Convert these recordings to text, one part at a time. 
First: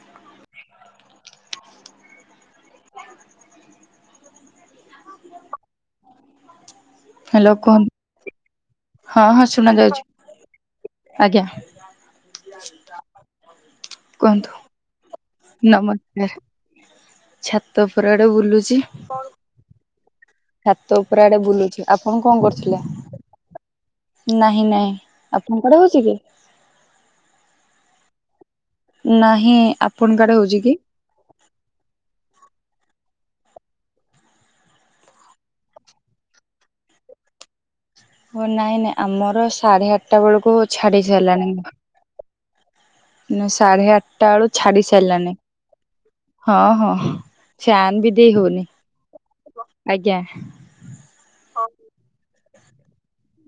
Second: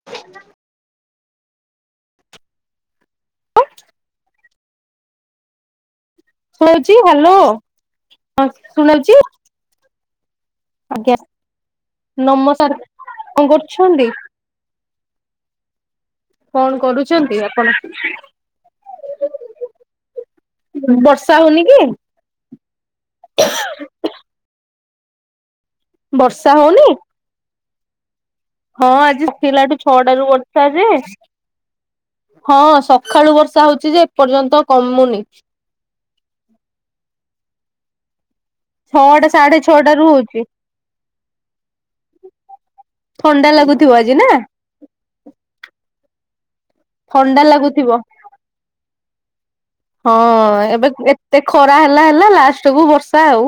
[inaudible] ଶୁଣଉଛି hello ହ ଶୁଣଉଛି। ହଁ ହଁ ଶୁଣା ଯାଉଛି। ଆଜ୍ଞା ନମ ସାର କଣ କରୁଛନ୍ତି? କୁହନ୍ତୁ କଣ ନମସ୍କାର କରୁଛନ୍ତି ଆପଣ? ଛାତପରାଡ ବୁଲୁଚି। ଛାତ ଉପରା ବର୍ଷା ଆଡେ ହଉନି କି ବୁଲୁଛି ଆପଣ କଣ କରୁଥିଲେ? ନାହିଁ ନାଇଁ ଆପଣ କଡ ହଉଛି କି? ତା ହୋଇନି। ହଁ ଆଜି ନାହିଁ ଥିଲାଠୁ ଛଅଟ ଆପଣଙ୍କ ରୁ ଆଡେ ହଉଛି ବର୍ଷା କି? ଯେ ହଁ ସକାଳୁ ବର୍ଷା ହଉଛି ଯେ ଏପର୍ଯ୍ୟନ୍ତ କମୁନି। ହ ନାଇଁ ନାଇଁ ଛଅଟା ଆମର ସାଢେ ଛଅଟା ରୁ ଆଠଟା ହଉଛି। ବେଳକୁ ଛାଡି ସାରିଲାଣି। ନା ଥଣ୍ଡା ସାଢେ ଲାଗୁଥିବ ଆଜି ନା ଆଠଟା ବେଳୁ ଛାଡି ସାରିଲାନି ହଁ ହଁ। ଥଣ୍ଡା ଫ୍ୟାନ ଲାଗୁଥିବ ବି ଦେଇ ହଉନି ହଁ ଆଜ୍ଞା ଏବେ। ଏତେ ଖରା ହେଲା ହେଲା ଲାଷ୍ଟ କୁ ବର୍ଷା ଆଉ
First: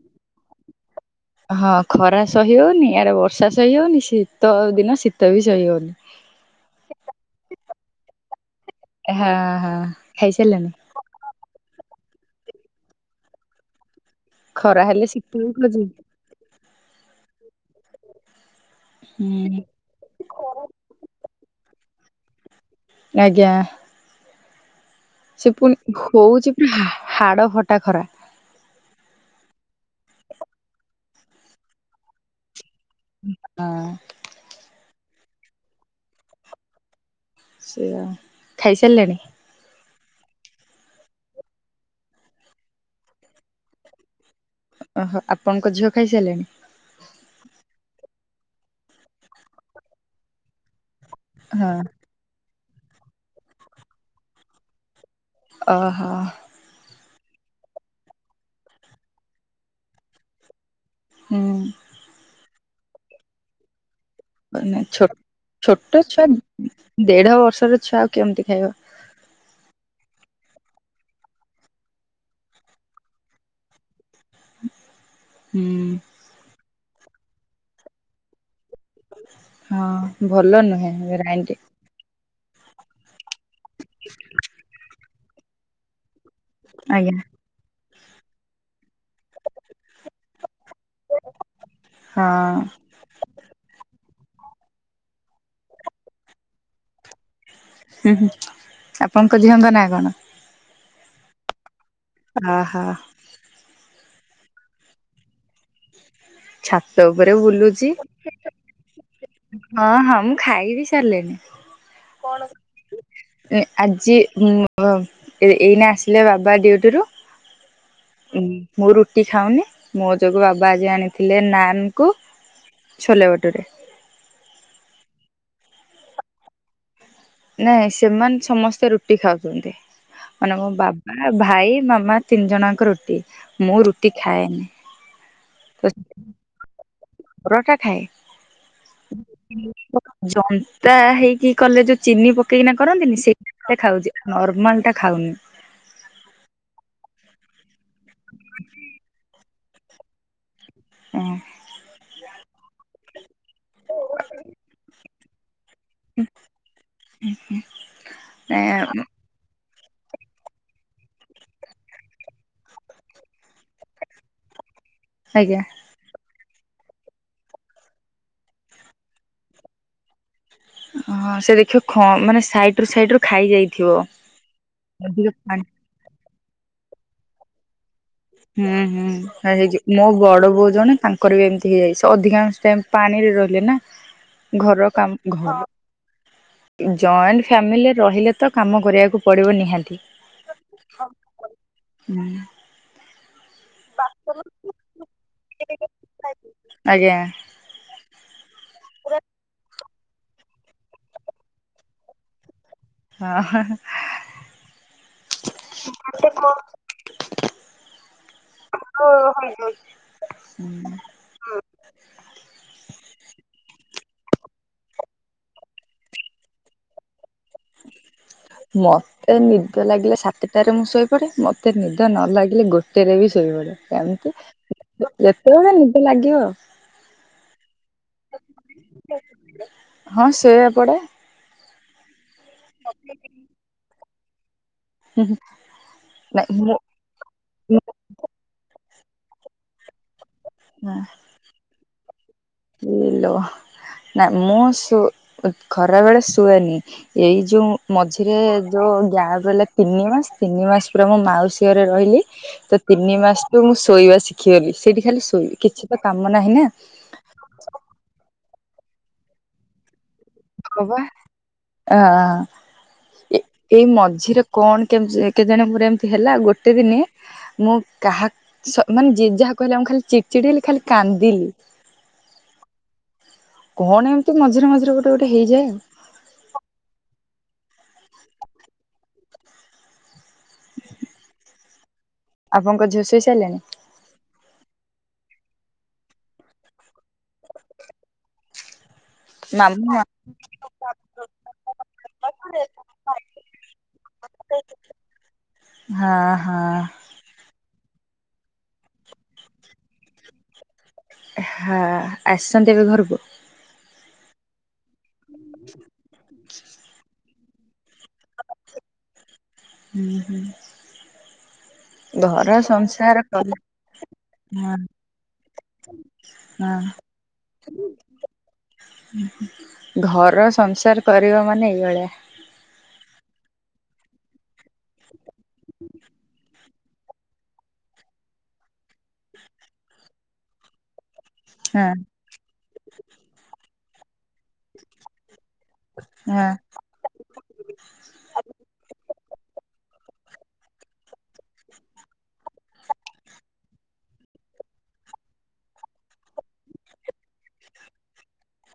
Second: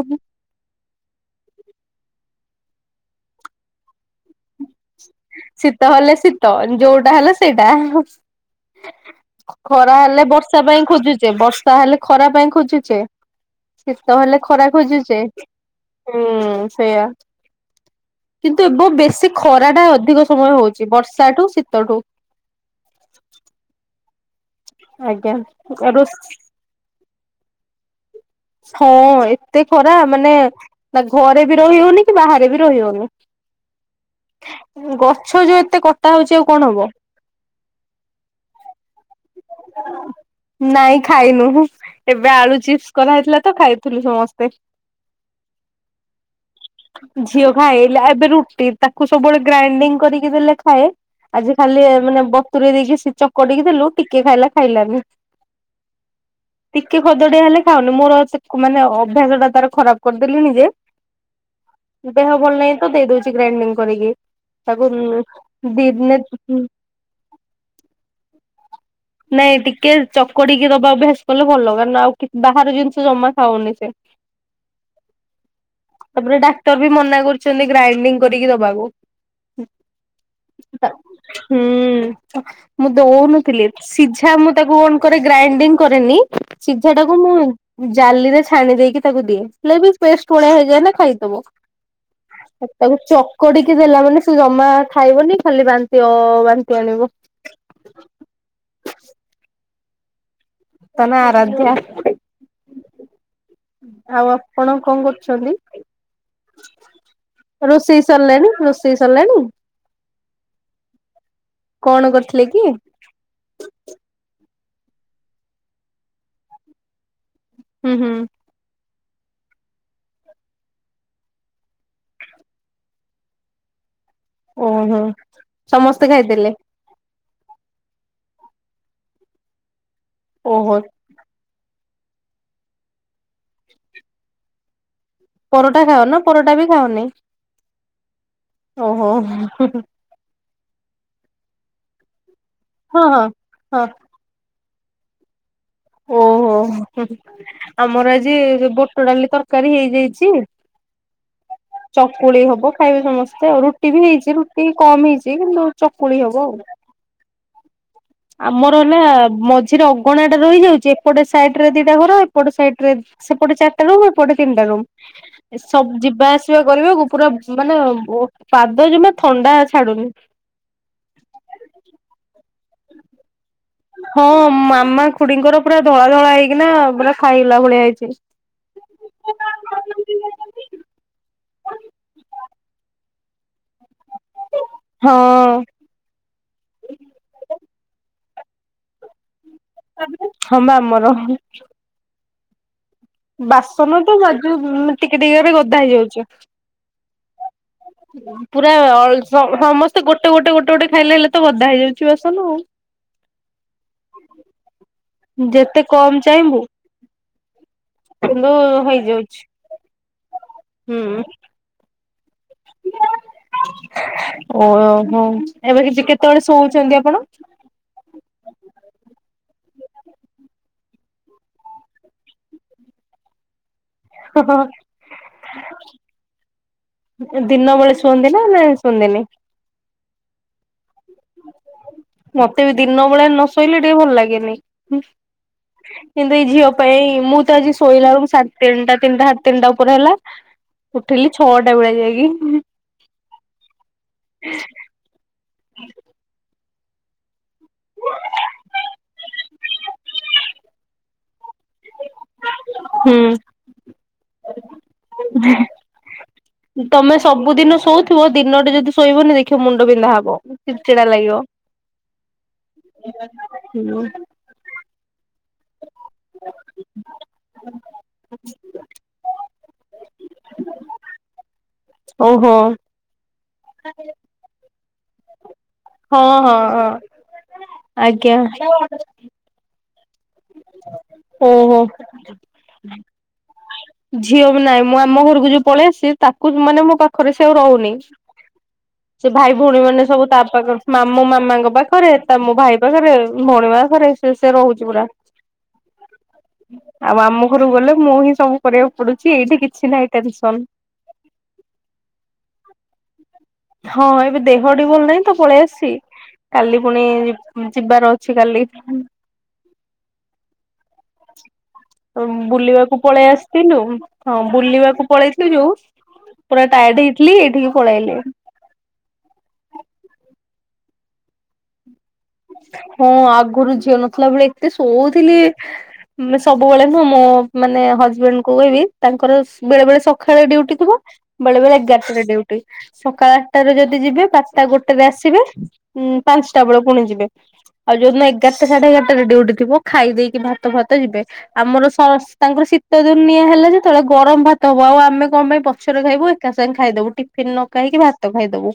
ହଁ ଖରା ସହି ହଉନି ୟାରେ ବର୍ଷା ସହି ହଉନି ଶୀତ ଦିନ ଶୀତ ବି ସହି ଶୀତ ହଉନି। ହେଲେ ଶୀତ ଯୋଉଟା ହେଲା ସେଇଟା। ହଁ ହଁ ଖରା ହେଲେ ବର୍ଷା ଖାଇସାରିଲାଣି ପାଇଁ ଖୋଜୁଚେ, ବର୍ଷା ହେଲେ ଖରା ପାଇଁ ଖୋଜୁଚେ। ଶିତହେଲେ, ଖରା ହେଲେ ଖୋଜୁଚେ। ଶୀତ ବି ଖୋଜେ ହୁଁ ସେଇୟା, କିନ୍ତୁ ଏବ ବେଶୀ ହୁଁ ଖରାଟା ଅ ଅଧିକ ସମୟ ହଉଛି, ବର୍ଷାଠୁ, ଶୀତଠୁ। ଆଜ୍ଞା। ଆଜ୍ଞା ସେ ପୁଣି ରୋ ହୋଉଛି, ହାଡ ଫଟା ଖରା। ହଁ ଏତେ ଖରା ମାନେ, ଘରେ ବି ରହି ହଉନି କି, ବାହାରେ ବି ରହି ହଉନି। ଆଁ। ଗଛ ଯୋଉ ଏତେ କଟା ହଉଛି, ଆଉ କଣ ହବ? ସେଇଆ, ଖାଇସାରିଲେଣି? ନାଇଁ ଖାଇନୁ, ଏବେ ଆଳୁ ଚିପ୍ସ କରାହେଇଥିଲା ତ, ଖାଇଥିଲୁ ସମସ୍ତେ। ଓହୋ, ଆପଣଙ୍କ ଝିଅ ଖାଇସାରିଲେଣି? ଝିଅ ଖାଇଲା ଏବେ ରୁଟି, ତାକୁ ସବୁବେଳେ ଗ୍ରାଇଣ୍ଡିଙ୍ଗ କରିକି ଦେଲେ ଖାଏ। ଆଜି ହଁ। ଖାଲି ମାନେ ବତୁରେଇ ଦେଇକି ସେ ଚକଟିକି ଦେଲୁ, ଟିକେ ଖାଇଲା, ଖାଇଲାନି। ଓହୋ। ଟିକିଏ ଖଦଡିଆ ହେଲେ ଖାଉନି, ମୋର ମାନେ ଅଭ୍ୟାସଟା ତାର ଖରାପ କରିଦେଲିଣି ଯେ ହୁଁ। ଦେହ ଭଲ ନାହିଁ ତ, ଦେଇ ଦଉଛି ଗ୍ରାଇଣ୍ଡିଙ୍ଗ କରିକି। ତାକୁ ଛୋଟ ଉଁ ଦି ଛୋଟ ଦିନେ ଛୁଆ ଦେଢ ବର୍ଷର ଛୁଆ, ଆଉ କେମିତି ଖାଇବ? ନାଇଁ ଟିକେ ଚକଡିକି ଦବା ଅଭ୍ୟାସ କଲେ ଭଲ। କାରଣ ଆଉ କିବାହାର ଜିନିଷ ଜମା ଖାଉନି ସେ? ହୁଁ। ତାପରେ ଡାକ୍ତର ବି ମନା କରିଚନ୍ତି, ଗ୍ରାଇଣ୍ଡିଙ୍ଗ କରିକି ଦବାକୁ। ହଁ ଭଲ ନୁହେଁ, ଗ୍ରାଇଣ୍ଡିଙ୍ଗ। ହୁଁ ମୁଁ ଦଉନଥିଲି, ସିଝା ମୁଁ ତାକୁ କଣ କରେ, ଗ୍ରାଇଣ୍ଡିଙ୍ଗ କରେନି ସିଝା ଆଜ୍ଞା ଟାକୁ ମୁଁ ମୁଁ ଜାଲିରେ ଛାଣି ଦେଇକି ତାକୁ ଦିଏ, ହେଲେ ବି ପେଷ୍ଟ ଭଳିଆ ହେଇଯାଏ ନା, ଖାଇଦେବ। ହଁ ତାକୁ ଚ ଚକଡିକି ଦେଲା ମାନେ ସେ ଜମା ଖାଇବନି, ଖାଲି ବାନ୍ତି ଅ ବାନ୍ତି ଆଣିବ। ହୁଁ, ହୁଁ ଆପଣଙ୍କ ଝିଅଙ୍କ ନା କଣ? ତା ନା ଆରାଧ୍ୟା। ଆହା। ଆଉ, ଆପଣ କଣ କରୁଛନ୍ତି? ଛାତ ଉପରେ ବୁଲୁଛି ରୋଷେଇ ସରିଲାଣି ରୋଷେଇ ସରିଲାଣି? ହଁ, ହଁ ମୁଁ ଖାଇ ବି ସାରିଲିଣିି। କଣ କରିଥିଲେ କି? ଏ ଆଜି ଉଁ, ଏଇନା ଆସିଲେ ବାବା ଡ୍ୟୁଟିରୁ ହୁଁ ହୁଁ। ମୁଁ ରୁଟି ଖାଉନି ମୋ ଯୋଗୁ ବାବା ଆଜି ଆଣିଥିଲେ ନାନକୁ ଛୋଲେ ବଟୁରେ। ଓହୋ, ସମସ୍ତେ ଖାଇଦେଲେ? ନାଇଁ, ସେମାନେ ସମସ୍ତେ ରୁଟି ଖାଉଚନ୍ତି, ମାନେ ମୋ ଓହୋ ବା ଆଉ ଭାଇ, ମାମା ତିନି ଜଣଜାଙ୍କ ରୁଟି, ମୁଁ ରୁଟି ଖାଏନି। ପରଟା ତ ଖାଅ, ନା ପରଟା ବି ଖାଅନି? ପରଟା ଖାଏ। ଓହୋ ଜନ୍ତା ହେଇକି କଲେ, ଯୋଉ ଚିନି ପକେଇକିନା ହଁ କରନ୍ତିନି, ହଁ। ସେଇତା ହଁ ଖାଉଛି। ନର୍ମାଲ ଟା ଖାଉନି। ଓହୋ, ଆମର ଆଜି ବୁଟ ଡାଲି ତରକାରୀ ହେଇଯାଇଚି ଚକୁଳି ହବ, ଖାଇବେ ସମସ୍ତେ, ରୁଟି ବି ହେଇଚି। ରୁଟି କମ ଇଟିଲି ନହେଲେ ଚକୁଳି ହବ ଆଉ। ଆମର ହେଲା ମଝିରେ ଅଗଣା ଟା ରହିଯାଉ ଯେ ଏପଟେ ସାଇଟ ରେ ଦିଟା ଘର, ଏପଟ ସାଇଟରେ ସେପଟେ ଚାରିଟା ରୁମ୍, ଏପଟେ ତିନିଟା ରୁମ୍। ଆଜ୍ଞା ଏସବୁ ଜିବା ଆସି ୁଆ କରିବାକୁ ପୁରା ମାନେ ପାଦ ଜମା ଥଣ୍ଡା ଛାଡୁନି। ହଁ ସେ ଦେଖିବ ମାନେ ସାଇଡ ରୁ ସାଇଡ ରୁ ଖାଇ ଯାଇ ହଁ ମାମା ଖୁଡିଙ୍କର ପୁରା ଧଳା ଧଳା ହେଇକିନା ପୁରା ଖାଇଲା ଭଳିଆ ହେଇଛି। ହୁଁ ହୁଁ ହେଇଯ ମୋ ଗଡ ବୋଉ ଜଣେ ତାଙ୍କର ବି ଏମିତି ହେଇଯାଇଛି ସେ ଅଧିକାଂଶ ଟାଇମ ପାଣି ରେ ରହିଲେ ନା। ଘରର କାମ ଘର ହଁ। ଜଏଣ୍ଟ ଫ୍ୟାମିଲି ରହିଲେ ତ କାମ କରିବାକୁ ପଡ଼ିବ ନିହାତି। ହଁ ବା ଆମର। ହୁଁ ବାସନ ତ ଯଜୁ ଟିକେ ଟିକେ ଏବେ ଗଦା ଆଜ୍ଞା ହେଇଯାଉଛି। ପୁରା ସମସ୍ତେ ଗୋଟେ ଗୋଟେ ଗୋଟେ ଗୋଟେ ଖାଇଲେ ହେଲେ ତ ଗଧା ହେଇଯାଉଛି ବାସନ ଆଉ। ହଁ ଯେତେ କମ ଚାହିଁବୁ [unintelligible] ହେଇଯାଉଛି ହୁଁ ଓହୋ ଏବେ କି କେତେବେଳେ ଶୋଉଛନ୍ତି ଆପଣ? ମ ମୋତେ ନିଦ ଲାଗିଲେ ସାତଟାରେ ମୁଁ ଶୋଇପଡେ ମତେ ନିଦ ନ ଲାଗିଲେ ଗୋଟେରେ ବି ଶୋଇପଡେ। କେମିତି ଯେତେବେଳେ ନିଦ ଲାଗିବ ଦିନ ବେଳେ ଶୁଅନ୍ତିି ନା ନା ଶୁଅନ୍ତିିନି? ହଁ ସେଆପଡେ। ମତେ ବି ଦିନଭେଳା ନ ଶୋଇଲେ ଟିକେ ଭଲ ଲାଗେନି। ଁ କିନ୍ତୁ ଏଇ ନାଇଁ ଝିଅ ମୁଁ ପାଇଁ ମୁଁ ତ ଆଜି ଶୋଇଲା ବେଲକୁ ତିନିଟା ତିନିଟା ସାତ ତିନିଟା ଉପରେ ହେଲା ଉଠିଲି ଛଅଟା ବେଳିଆ ଯାଇକି। [unintelligible] ନା ମୁଁ ଖରାବେେଳେ ଶୁଏନି। ଏଇ ଯୋଉ ମଝିରେ ଯୋଉ [unintelligible] ତିନି ମାସ ତିନି ମାସ ପୁରା ମୋ ମାଉସୀ ରେ ରହିଲି ତ ତିନି ମାସ ହୁଁ। ତୁ ମୁଁ ଶୋଇବା ଶିଖି [unintelligible] ସେଇଠି ଖାଲି ଶୋଇ କିଛି ତ କାମ ନାହିଁ ନା। ତମେ ସବୁଦିନ ସଉ ଥିବ ଦିନଟେ ଯଦି ଶୋଇବନି ଦେଖିବ ମୁଣ୍ଡ ବିିନ୍ଧା ହବ। ଚିଡ୍ ହବା ଚିଡା ଲାଗିବ। ଅ ଏଇ ହୁଁ। ମଝିରେ କଣ କେମଯେ କେଜାଣି ବ୍ରେମଥ୍ ହେଲାଉ ଗୋଟେ ଦିନେ ମୁଁ କାହା ମାନେ ଯିଏ ଯାହା କହିଲା ମୁ ଖାଲି ଚିଡି ଚିଡ଼ି ହେଲି ଖାଲି କାନ୍ଦିଲି। ଓହୋ କଣ ଏମିତି ମଝରେଝିରେ ଗୋଟେ ଗୋଟେ ହେଇଯାଏ ଆଉ। ହଁ ହଁ ହଁ ଆଜ୍ଞା। ହୁଁ ହଁ ଆପଣଙ୍କ ଝିଅ ଶୋଇସାଏଇଲାଣି? ଝିଅ ବି ନାହିଁ ମୁଁ ଆମ ଘରକୁ ଯୋଉ ପଳେଇ ଆସିଛି ତାକୁ ମାନେ ମୋ ପାଖରେ ସେ ଆଉ ରହୁନି। ସେ ଭାଇ ମାମୁଁ ଭଉଣୀମାନେ ସବୁ ତା ପାଖରେ ମାମୁଁ ମାମାଙ୍କ ପାଖରେ, ତା ମୋ ଭାଇ ପାଖରେ, ଭଉଣୀ ପାଖରେ ସେ ସେ ରହୁଛି ପୁରା। ହଁ ହଁ। ଆଉ ଆମ ଘରୁକୁ ଗଲେ ମୁଁ ହିଁ ସବୁ କରିବାକୁ ପଡୁଛି, ଏଇଠି କିଛି ନାହିଁ ଟେନସନ୍। ହଁ, ଆସଛନ୍ତି ଏବେ ଘରକୁ? ହଁ, ଏବେ ଦେହଟି ଭଲ ନାହିଁ ତ ପଳେଇ ଆସିଚି, କାଲି ପୁଣି ଯି ଯିବାର ଅଛି କାଲିକି ଫୁଣି ହୁଁ ହୁଁ। ଘର ବୁଲିବାକୁ ସଂସାର ପଳେଇ କଲା ଆସିଥିଲୁ, ହଁ ବୁଲିବାକୁ ପଳେଇଥିଲୁ ଯୋଉ ପୁରା ହଁ ଟାୟାର୍ଡ ହେଇଥିଲି, ଏଇଠିକି ପଳେଇଆଇଲି। ଘର ସଂସାର କରିବ ମାନେ ଏଇଭଳିଆ। ହଁ, ଆଗୁରୁ ଝିଅ ନଥିଲା ବେଳେ ଏତେ ଶୋଉଥିଲି, ଉମ୍ ସବୁ ସବୁବେଳେ ନୁହଁ ମୋ ମାନେ ହଜବେଣ୍ଡଙ୍କୁ କହିବି, ତାଙ୍କର ବେଳେବେଳେ ସଖାଳେ ଡ୍ୟୁଟି ଥିବ ବେଳେବେଳେ ହଁ ଏଗାରଟାରେ ଡ୍ୟୁଟି। ସକାଳ ଆଠଟାରେ ଯଦି ଯିବେ ବାରଟା ଗୋଟେରେ ଆସିବେ ଉମ୍ ହଁ ପାଞ୍ଚଟା ବେଳେ ପୁଣି ଯିବେ। ଆଉ ଯୋଉଦିନ ଏଗାରଟା ସାଢେ ଏଗାରଟାରେ ଡ୍ୟୁଟି ଥିବ, ଖାଇ ଦେଇକି ଭାତ ଫାତ ଯିବେ। ଆମର ସ ଅସ୍ ତାଙ୍କର ଶୀତଦିନିଆ ହେଲା ଯେତେବେଳେ, ଗରମ ଭାତ ହବ। ଆଉ ଆମେ କଣ ପାଇଁ ପଛରେ ଖାଇବୁ ଏକା ସାଙ୍ଗେ ଖାଇଦବୁ। ଟିଫିନ୍ ନ ଖାଇକି ଭାତ ଖାଇଦବୁ।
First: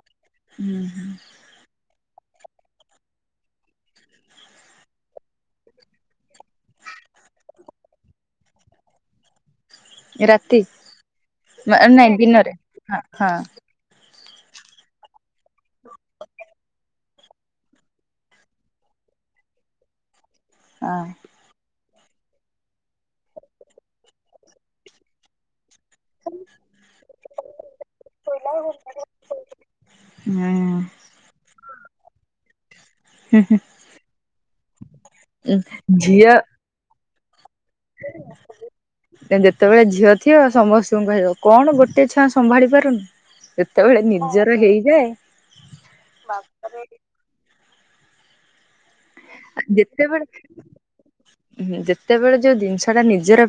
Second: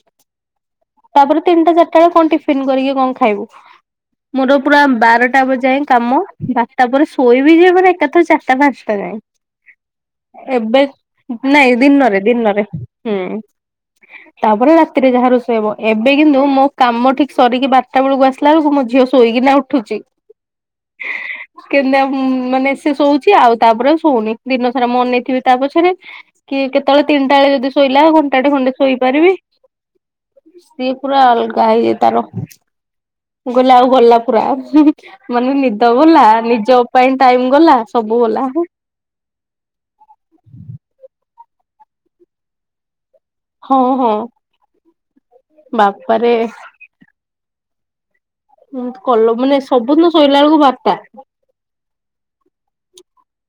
ହୁଁ ହୁଁ। ତିନଟା ଚାରିଟା ବେଳେ କଣ ଟିଫିନ୍ କରିକି କଣ ଖାଇବୁ? ହଁ ମୋର ପୁରା ବାରଟା ବ ଯାଏଁ କାମ, ବାରଟା ପରେ ଶୋଇବି ଯେ ମାନେ ଏକାଥରେ ଚାରିଟା ପାଞ୍ଚଟା ଯାଏଁ। ରାତି ଏବେ ନାଇଁ, ଦିନରେ ଦିନରେ ହୁଁ। ତାପରେ ରାତିରେ ଯାହା ରୋଷେଇ ହେବ। ଏବେ କିନ୍ତୁ ମୋ କାମ ଠିକ ସରିକି ବାରଟା ବେଳକୁ ଆସି ସିଲା ବେଳକୁ ମୋ ଝିଅ ଶୋଇକିନା ଉଠୁଛି। ହଁ। କେମତିଆ ଉମ୍ ମାନେ ସେ ଶୋଉଛି, ଆଉ ତାପରେ ଶୋଉନି। ଦିନସାରା ମୁଁ ଅନେଇଥିବି ତା ପଛରେ କି କେତେବେଳେ ତିନିଟା ବେଳେ ଯଦି ଶୋଇଲା, ଘଣ୍ଟାଟେ ଖଣ୍ଡେ ଶୋଇପାରିବି ସିଏ ହଁ। ପୁରା ଅଲଗା ହେଇଯାଏ ତାର। ମୁଁ କହିଲି ଆଉ ଗଲା ପୁରା, ହୁଁ ହୁଁ, ମାନେ ନିଦ ଗଲା, ଝିଅ ନିଜ ପାଇଁ ଟାଇମ୍ ଗଲା, ସବୁ ଗଲା। ଯେତେବେଳେ ଝିଅ ଥିବ ସମସ୍ତଙ୍କୁ କହିବ, କଣ ଗୋଟେ ଛୁଆ ସମ୍ଭାଳି ପାରୁନୁ? ହଁ ଯେତବେଳେ ହଁ ନିଜର ହେଇଯାଏ ବାପାରେ କଲ ମାନେ, ସବୁଦିନ ଯେତେବେଳେ ଶୋଇଲା ବେଳକୁ ବାରଟା। ଯେତେବେଳେ ଯୋଉ ଜିନିଷଟା ନିଜର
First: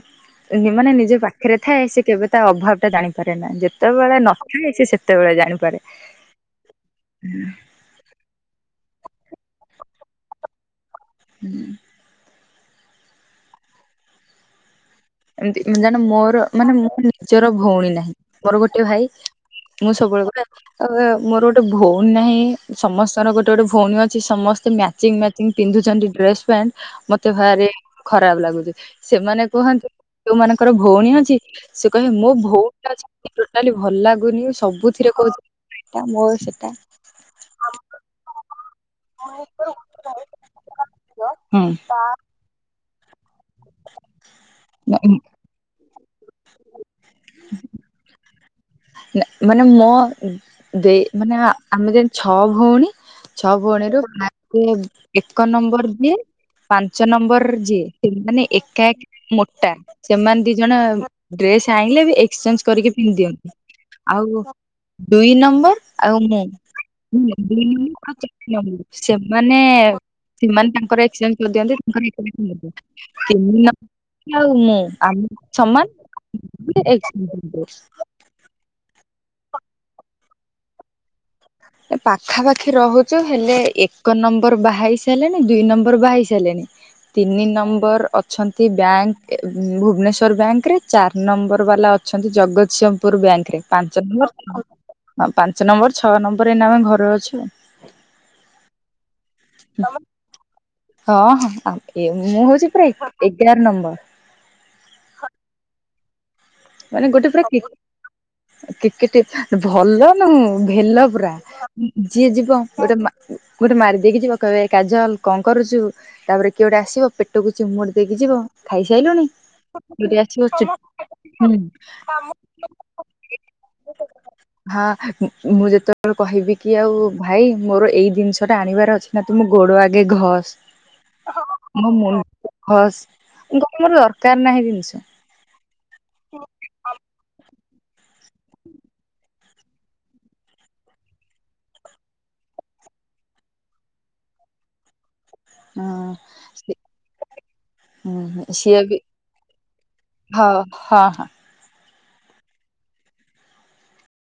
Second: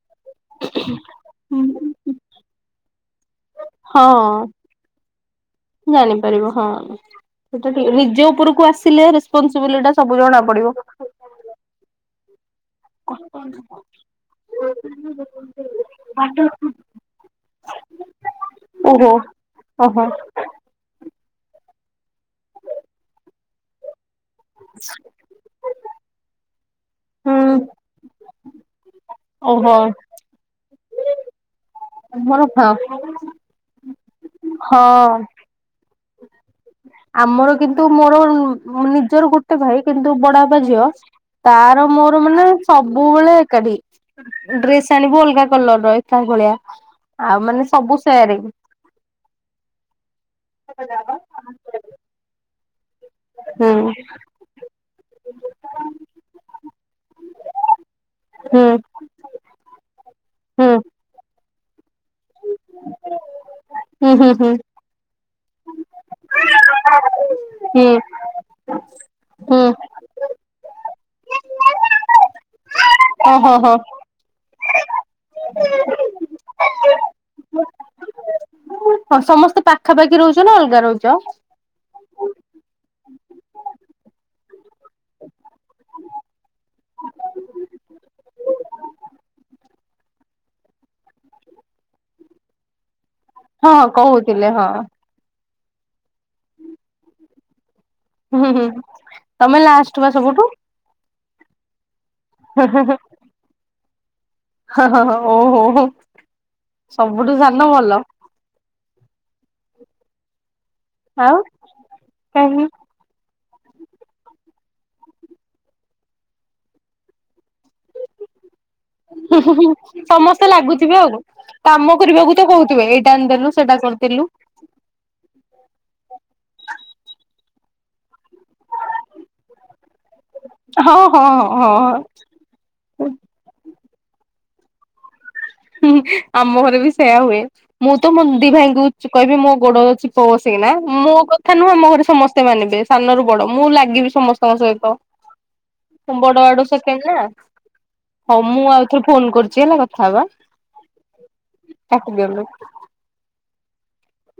ମାନେ ନିଜ ପାଖରେ ଥାଏ, ସେ କେବେ ତା ଅଭାବଟା ଜାଣିପାରେନା। ଯେତେବେଳେ ହଁ ନଥାଏ, ସେ ସେତ ସେତେବେଳେ ଜାଣୁ। ଜାଣିପାରିବ, ହଁ। ସେଟା ଠିକ୍, ନିଜ ଉପରକୁ ଆସିଲେ ସବୁ କରୁଚି ଏଇଟା ସବୁ ଜଣା ପଡିବ। ହୁଁ। [unintelligible] [inaudible] ଏମତି ଜାଣ ମୋର ମାନେ ମୋ ନିଜର ଭଉଣୀ ନାହିଁ, ମୋର ଗୋଟେ ଭାଇ ଓହୋ। ମୁଁ ଓହୋ ସବୁବେଳେ କୁହେ କହିବି ମୋର ଗୋଟେ ଭଉଣୀ ନାହିଁ, ସମସ୍ତଙ୍କର ଗୋଟେ ଗୋଟେ ଭଉଣୀ ଅ ଛି ସମସ୍ତେ ମ୍ୟାଚିଂ ମ୍ୟାଚିଂ ପିନ୍ଧୁଛନ୍ତି ଡ୍ରେସ ପ୍ୟାଣ୍ଟ, ମତେ ହୁଁ ଭାରି ଖରାପ ଲାଗୁଛି। ସେମାନେ ଓହୋ କୁହନ୍ତି, ଯୋଉମାନଙ୍କର ଭଉଣୀ ଅଛି ସେ କହିବେ ମୋ ଆମର ହଁ ଭଉଣୀଟା ଅଛି ମତେ ଟୋଟାଲି ଭଲ ଲାଗୁନି, ସବୁଥିରେ ହଁ। କହୁଛି ସେଇଟା ମୋର ସେଟା। ଆମର କିନ୍ତୁ ମୋର ନୁ ନିଜର ଗୋଟେ ଭାଇ କିନ୍ତୁ ବଡାଆବା ଝିଅ ତାର ମୋର ମାନେ ସବୁବେଳେ ଏକାଠି। ଡ୍ରେସ୍ ହୁଁ ଆଣିବୁ ଅଲଗା କଲର ର ଏକା ଭଳିଆ ଆଉ ମାନେ ସବୁ ସେୟାରିଙ୍ଗ। ନା ମାନେ ମୋ ଦେଇ ମାନେ ଆମେ ଯେମିତି ଛଅ ଭଉଣୀ ଛଅ ହୁଁ ଭଉଣୀରୁ ଏକ ନମ୍ବର ଯିଏ। ପାଞ୍ଚ ନମ୍ବର ଯିଏ ମାନେ ହୁଁ ଏକା ଏକା ମୋଟା ସେମାନେ ଦି ହୁଁ ଜଣ ଡ୍ରେସ ଆଣିଲେ ବି ଏକ୍ସଚେଞ୍ଜ କରିକି ପିନ୍ଧି ଦିଅନ୍ତିୁ। ହୁଁ ହୁଁ ଆଉ ହୁଁ। ଦୁଇ ନମ୍ବର ଆଉ ମୁଁ ନ ହୁଁ ସେମାନେ ହୁଁ ସେମାନେ ତାଙ୍କର ଏକ୍ସଚେଞ୍ଜ କରିଦିଅନ୍ତି ତାଙ୍କର ଓହୋ ହୋ। କେମିନ ଆଉ ମୁଁ ଆମ ସମାନ ଆମେ ବି ଏକ୍ସଚେଞ୍ଜ କରିଦୋଉ। ହଁ ସମସ୍ତେ ପାଖାପାଖି ରହୁଚ ନା ଅଲଗା ରହୁଚ? ପାଖା ପାାଖି ରହୁଛୁ ହେଲେ ଏକ ନମ୍ବର ବାହେଇ ସାରିଲେଣି ଦୁଇ ନମ୍ବର ବାହେଇ ସାରିଲେଣି ତିନି ନମ୍ବର ଅଛନ୍ତି ବ୍ୟାଙ୍କ ଭୁବନେଶ୍ଵର ବ୍ୟାଙ୍କ ରେ ଚାରି ନମ୍ବର ବାଲା ଅ ଅଛନ୍ତି ଜଗତସିଂହପୁର ବ୍ୟାଙ୍କ ରେ ହଁ ହଁ ପାଞ୍ଚ କହୁଥିଲେ ନମ୍ବର ହଁ ହଁ ପାଞ୍ଚ ନମ୍ବର ଛଅ ନମ୍ବର ଏଇନା ଆମେ ଘରେ ଅଛୁ ଆଉ। ହୁଁ ହୁଁ ତମେ ଲାଆଷ୍ଟେ ବା ସବୁଠୁ? ହଁ ହଁ ମୁଁ ହଉଚି ପୁରା ଏଗାର ନମ୍ବର। ହଁ ହଁ ହଁ ଓହୋ ହୋ। ମାନେ ଗୋଟେ ସବୁଠୁ ପୁରା ସାନ କ୍ରି ଭଲ କ୍ରିକେଟି ଭଲ ନୁ ଭେଲ ପୁରା ଆଉ ଯିଏ ଯିବ କାହିଁକି ଗୋଟେ ମା ଗୋଟେ ମାରିଦେକି ଯିବ କହିବ ଏ କାଜଲ କଣ କରୁଛୁ। ତାପରେ କିଏ ଗୋଟେ ଆସିବ ପେଟକୁ ଚିମୁଡି ଦେଇକି ଯିବ। ଖାଇସାଇି ଲୁଣି? ସମସ୍ତେ ଲାଗୁଥିବେ ଆଉ। ହୁଁ କାମ କରିବାକୁ ତ କହୁଥିବେ ଏଇଟା ଆଣିଦେଲୁ ସେଟା କରିଦେଲୁ? ହଁ ମୁଁ ଯେତେବେଳେ କହିବି କି ଆଉ ଭାଇ ମୋର ଏଇ ଜିନିଷ ଟେ ଆଣିବାର ଅଛି ନା ତୁମ ଗୋଡ ଆଗେ ହଁ ହଁ ଘସ ହଁ ହଁ। ମୋ ମୁଣ୍ଡ ହସ୍ କଣ ମୋର ଦରକାର ନାହିଁ ଜିନିଷ। ହୁଁ ହୁଁ ଆମ୍ବ ଘରେ ବି ସେୟା ହୁଏ। ମୁଁ ତ ମୋ ଦି ଭାଇଙ୍କୁ କହିବି ମୋ ଗୋଡଚିପ ବସିକିନା ମୋ କଥା ନୁହଁ ଆମ ଘରେ ସମସ୍ତେ ମାନିବେ। ସାନରୁୁ ବଡ ମୁଁ ଲାଗିବି ସମସ୍ତଙ୍କ ସହିତ ହଁ ବଡ ଆଡୁ ସେକେଣ୍ଡ ନା। ହଁ ମୁଁ ସିଏ ଆଉ ବି ଥରେ ଫୋନ କରୁଚି ହେଲା କଥା ହବା? ହଁ ହଁ। ତାକୁ ଦେଲୁ।